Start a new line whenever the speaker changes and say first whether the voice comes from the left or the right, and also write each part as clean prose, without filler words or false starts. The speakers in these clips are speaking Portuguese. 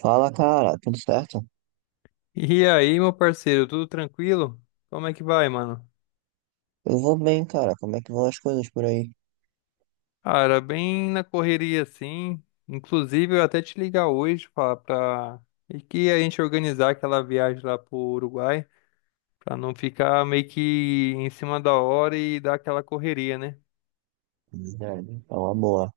right: Fala, cara, tudo certo?
left: E aí, meu parceiro, tudo tranquilo? Como é que vai, mano?
right: Eu vou bem, cara. Como é que vão as coisas por aí?
left: Cara, bem na correria assim. Inclusive, eu até te ligar hoje falar pra. E que a gente organizar aquela viagem lá pro Uruguai, pra não ficar meio que em cima da hora e dar aquela correria, né?
right: Verdade. É uma boa.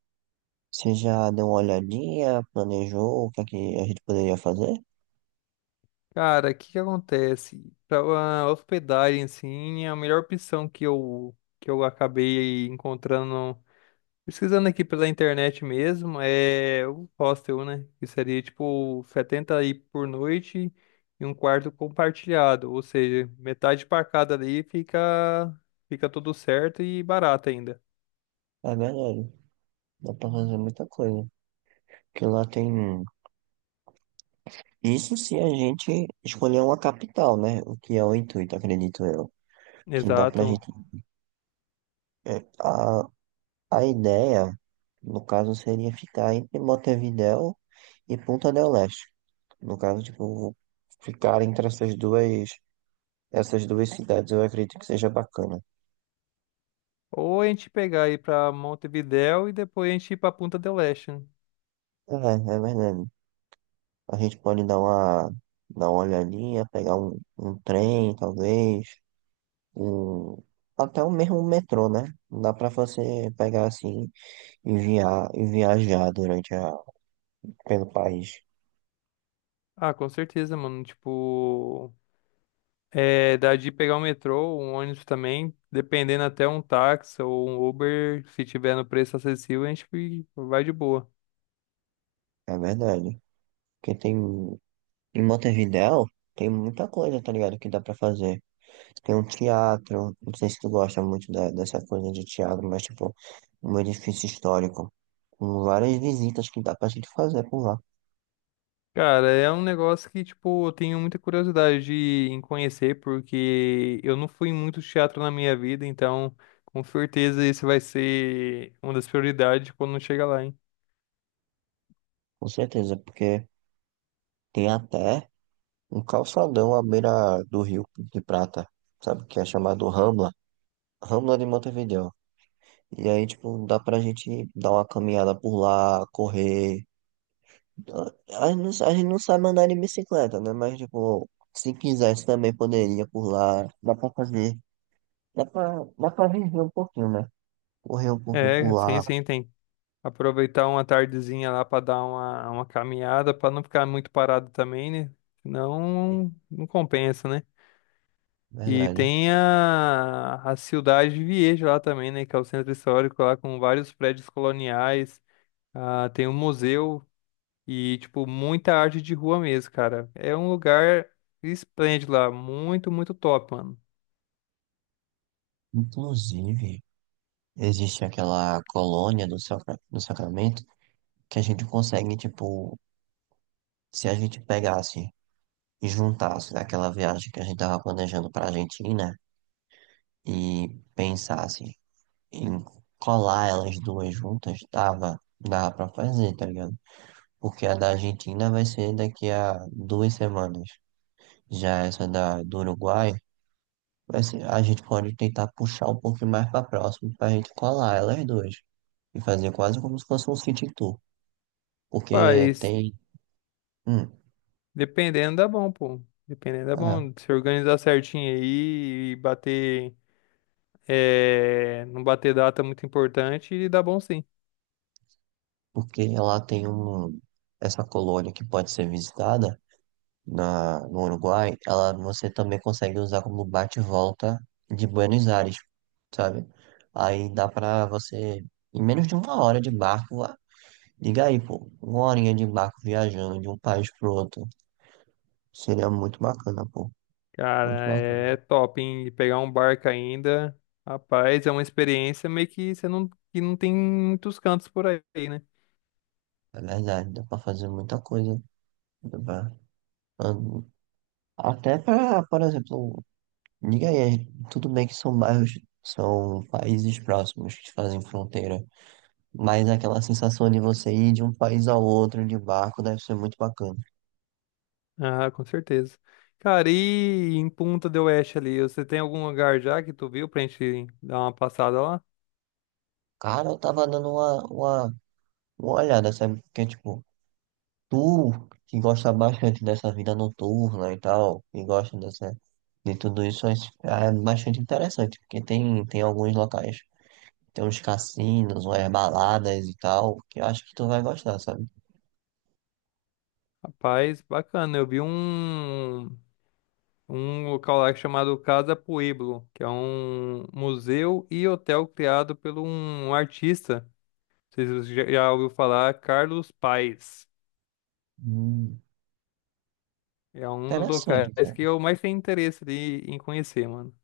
right: Você já deu uma olhadinha, planejou o que é que a gente poderia fazer?
left: Cara, o que que acontece? Pra a hospedagem, assim, é a melhor opção que eu acabei encontrando. Pesquisando aqui pela internet mesmo, é o hostel, né? Que seria tipo 70 aí por noite e um quarto compartilhado, ou seja, metade para cada ali fica fica tudo certo e barato ainda.
right: É verdade. Dá pra fazer muita coisa. Porque lá tem. Isso se a gente escolher uma capital, né? O que é o intuito, acredito eu. Que dá pra gente.
left: Exato.
right: é, A, a ideia, no caso, seria ficar entre Montevidéu e Punta del Este. No caso, tipo, ficar entre essas duas cidades, eu acredito que seja bacana.
left: Ou a gente pegar aí pra Montevidéu e depois a gente ir pra Punta del Este, né?
right: É verdade. A gente pode dar uma olhadinha, pegar um trem, talvez, um, até o mesmo metrô, né? Dá pra você pegar assim. E viajar pelo país.
left: Ah, com certeza, mano. Tipo, é, dá de pegar um metrô, um ônibus também, dependendo até um táxi ou um Uber, se tiver no preço acessível, a gente vai de boa.
right: É verdade. Porque em Montevidéu, tem muita coisa, tá ligado? Que dá pra fazer. Tem um teatro, não sei se tu gosta muito dessa coisa de teatro, mas tipo, um edifício histórico. Com várias visitas que dá pra gente fazer por lá.
left: Cara, é um negócio que, tipo, eu tenho muita curiosidade de, em conhecer, porque eu não fui em muito teatro na minha vida, então, com certeza, esse vai ser uma das prioridades quando chega lá, hein?
right: Com certeza. Porque tem até um calçadão à beira do Rio de Prata, sabe? Que é chamado Rambla. Rambla de Montevidéu. E aí, tipo, dá pra gente dar uma caminhada por lá, correr. A gente não sabe andar de bicicleta, né? Mas, tipo, se quisesse também poderia por lá. Dá pra fazer. Dá pra viver um pouquinho, né? Correr um pouquinho
left: É,
right: por
left: sim,
right: lá.
left: sim, tem. Aproveitar uma tardezinha lá para dar uma caminhada, para não ficar muito parado também, né? Senão não compensa, né? E
right: Verdade.
left: tem a Cidade de Viejo lá também, né? Que é o centro histórico lá com vários prédios coloniais. Ah, tem um museu e, tipo, muita arte de rua mesmo, cara. É um lugar esplêndido lá. Muito, muito top, mano.
right: Inclusive, existe aquela colônia do Sacramento que a gente consegue, tipo, se a gente pegasse e juntasse aquela viagem que a gente tava planejando pra Argentina e pensasse. E colar elas duas juntas, dava pra fazer, tá ligado? Porque a da Argentina vai ser daqui a 2 semanas. Já essa da do Uruguai, a gente pode tentar puxar um pouquinho mais pra próximo pra gente colar elas duas. E fazer quase como se fosse um city tour. Porque
left: Mas
right: tem. Hum,
left: dependendo dá bom, pô. Dependendo dá
right: é,
left: bom. Se organizar certinho aí e bater. É, não bater data é muito importante e dá bom sim.
right: porque ela tem essa colônia que pode ser visitada. No Uruguai, ela você também consegue usar como bate-volta de Buenos Aires, sabe? Aí dá pra você, em menos de uma hora de barco, liga aí, pô, uma horinha de barco viajando de um país pro outro. Seria muito bacana, pô. Muito
left: Cara,
right: bacana.
left: é top, hein? E pegar um barco ainda, rapaz, é uma experiência meio que você não, que não tem muitos cantos por aí, né?
right: É verdade, dá pra fazer muita coisa. Dá pra- an- Até pra, por exemplo, liga aí, tudo bem que são bairros, são países próximos que fazem fronteira. Mas aquela sensação de você ir de um país ao outro de barco deve ser muito bacana.
left: Ah, com certeza. Cara, e em Punta del Oeste ali, você tem algum lugar já que tu viu pra gente dar uma passada lá?
right: Cara, eu tava dando uma olhada, sabe? Porque, tipo, tu que gosta bastante dessa vida noturna e tal, e gosta de tudo isso, é bastante interessante. Porque tem alguns locais, tem uns cassinos, umas baladas e tal, que eu acho que tu vai gostar, sabe?
left: Rapaz, bacana. Eu vi um, um local lá chamado Casa Pueblo, que é um museu e hotel criado por um artista. Sei se você já, já ouviu falar, Carlos Paes.
right: Hum,
left: É um dos
right: Interessante,
left: locais que
right: cara.
left: eu mais tenho interesse de, em conhecer, mano.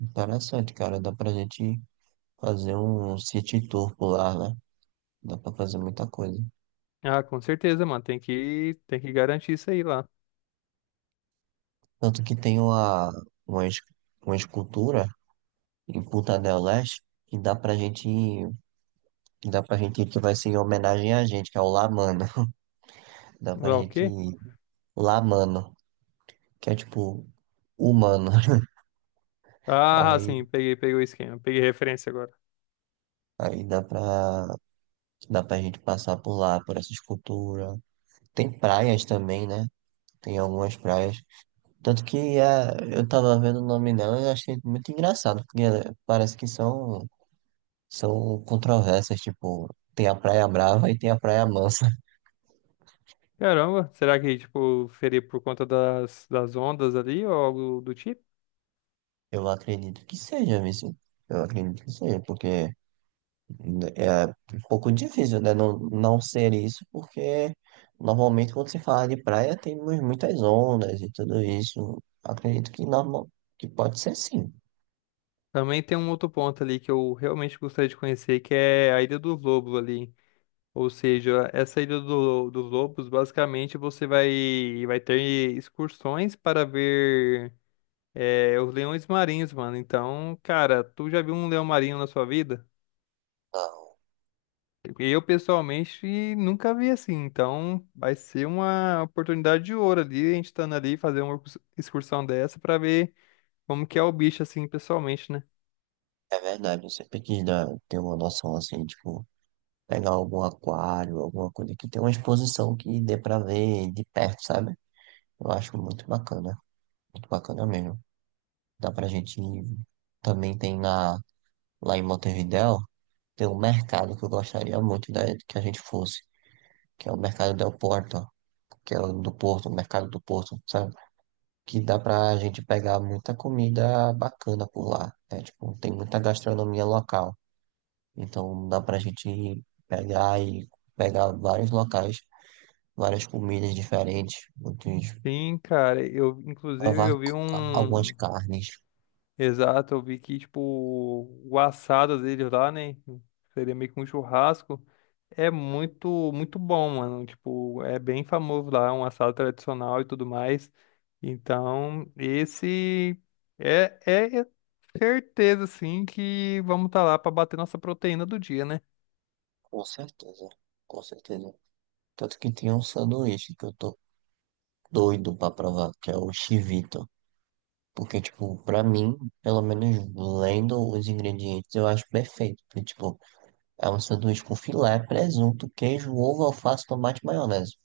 right: Interessante, cara. Dá pra gente fazer um city tour por lá, né? Dá pra fazer muita coisa.
left: Ah, com certeza, mano. Tem que garantir isso aí lá.
right: Tanto que tem uma, es- uma escultura em Punta del Este que dá pra gente, que dá pra gente ir, que vai ser em homenagem a gente, que é o La Mano. Dá pra
left: Lá o
right: gente
left: quê?
right: ir La Mano, que é tipo humano.
left: Ah,
right: Aí,
left: sim, peguei, peguei o esquema. Peguei referência agora.
right: aí dá pra gente passar por lá, por essa escultura. Tem praias também, né? Tem algumas praias. Tanto que eu tava vendo o nome dela e achei muito engraçado, porque parece que são controvérsias, tipo, tem a Praia Brava e tem a Praia Mansa.
left: Caramba, será que, tipo, seria por conta das, das ondas ali ou algo do tipo?
right: Eu acredito que seja, Vici. Eu acredito que seja, porque é um pouco difícil, né? Não, não ser isso, porque normalmente quando se fala de praia tem muitas ondas e tudo isso. Acredito que, que pode ser sim.
left: Também tem um outro ponto ali que eu realmente gostaria de conhecer, que é a Ilha dos Lobos ali. Ou seja, essa Ilha do- dos Lobos, basicamente você vai, vai ter excursões para ver é, os leões marinhos, mano. Então, cara, tu já viu um leão marinho na sua vida?
right: Não,
left: Eu, pessoalmente, nunca vi assim. Então, vai ser uma oportunidade de ouro ali, a gente estando ali, fazer uma excursão dessa para ver como que é o bicho, assim, pessoalmente, né?
right: é verdade. Eu sempre quis ter uma noção assim, tipo, pegar algum aquário, alguma coisa que tenha uma exposição que dê pra ver de perto, sabe? Eu acho muito bacana. Muito bacana mesmo. Dá pra gente ir. Também tem lá em Montevidéu, tem um mercado que eu gostaria muito que a gente fosse, que é o Mercado del Porto, que é o do Porto, o Mercado do Porto, sabe? Que dá pra gente pegar muita comida bacana por lá. É, tipo, tem muita gastronomia local. Então dá pra gente ir pegar e pegar vários locais, várias comidas diferentes,
left: Sim, cara, eu, inclusive,
right: provar
left: eu vi
right: algumas
left: um.
right: carnes.
left: Exato, eu vi que, tipo, o assado deles lá, né? Seria meio que um churrasco. É muito, muito bom, mano. Tipo, é bem famoso lá, um assado tradicional e tudo mais. Então, esse é, é certeza, sim, que vamos estar lá para bater nossa proteína do dia, né?
right: Com certeza, com certeza. Tanto que tem um sanduíche que eu tô doido pra provar, que é o chivito. Porque, tipo, pra mim, pelo menos lendo os ingredientes, eu acho perfeito. Porque, tipo, é um sanduíche com filé, presunto, queijo, ovo, alface, tomate e maionese.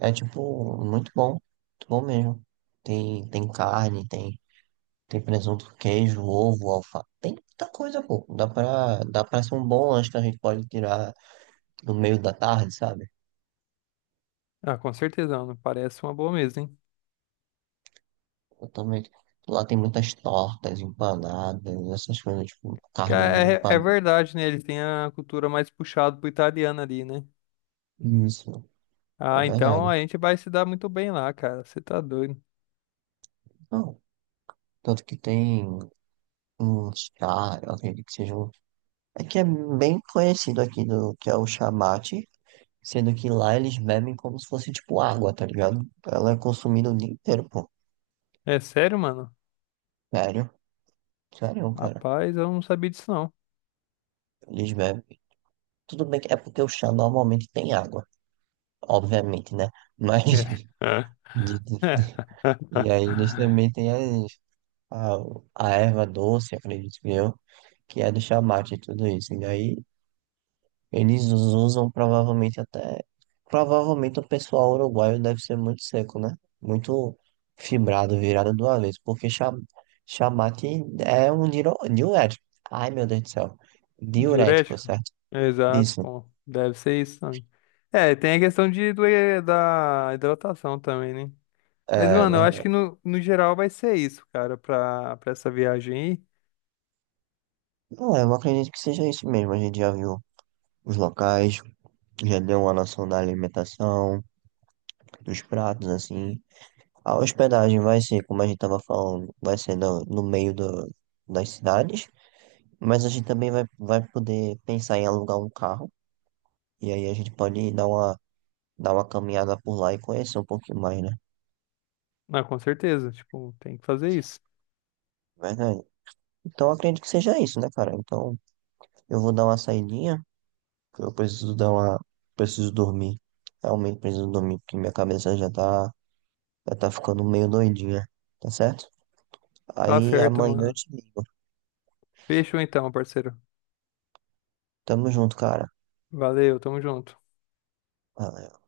right: É, tipo, muito bom. Muito bom mesmo. Tem carne, tem presunto, queijo, ovo, alface. Tem muita coisa, pô. Dá pra ser um bom lanche que a gente pode tirar no meio da tarde, sabe?
left: Ah, com certeza, mano. Parece uma boa mesa, hein?
right: Exatamente. Lá tem muitas tortas, empanadas, essas coisas, tipo,
left: Que
right: carne
left: é, é
right: empanada.
left: verdade, né? Eles têm a cultura mais puxada pro italiano ali, né?
right: Isso, é
left: Ah, então
right: verdade.
left: a gente vai se dar muito bem lá, cara. Você tá doido.
right: Não, tanto que tem um chá, eu acredito que seja um... É que é bem conhecido aqui, que é o chamate, sendo que lá eles bebem como se fosse, tipo, água, tá ligado? Ela é consumida o dia inteiro, pô.
left: É sério, mano?
right: Sério, sério, cara.
left: Rapaz, eu não sabia disso não.
right: Eles bebem. Tudo bem que é porque o chá normalmente tem água, obviamente, né? Mas...
left: É.
right: de- de- E aí eles também têm a, a erva doce, acredito que é do chamate e tudo isso. E daí eles usam provavelmente até. Provavelmente o pessoal uruguaio deve ser muito seco, né? Muito fibrado, virado do avesso, porque chamate é um diurético. Ai, meu Deus do céu. Diurético,
left: Diurético?
right: certo?
left: Exato,
right: Isso.
left: pô. Deve ser isso também. É, tem a questão de, do- da hidratação também, né? Mas,
right: É
left: mano, eu acho
right: verdade.
left: que no, no geral vai ser isso, cara, pra, pra essa viagem
right: Não, eu acredito que seja isso mesmo. A gente já viu os locais, já deu uma noção da alimentação, dos pratos, assim. A hospedagem vai ser, como a gente estava falando, vai ser no meio das cidades, mas a gente também vai poder pensar em alugar um carro, e aí a gente pode dar uma caminhada por lá e conhecer um pouquinho mais, né?
left: aí. Ah, com certeza, tipo, tem que fazer isso.
right: Verdade. Então eu acredito que seja isso, né, cara? Então eu vou dar uma saidinha, que eu preciso dar uma. Preciso dormir. Realmente preciso dormir, porque minha cabeça já tá ficando meio doidinha, tá certo?
left: Tá
right: Aí
left: certo,
right: amanhã eu
left: mano.
right: te ligo.
left: Fechou então, parceiro.
right: Tamo junto, cara.
left: Valeu, tamo junto.
right: Valeu.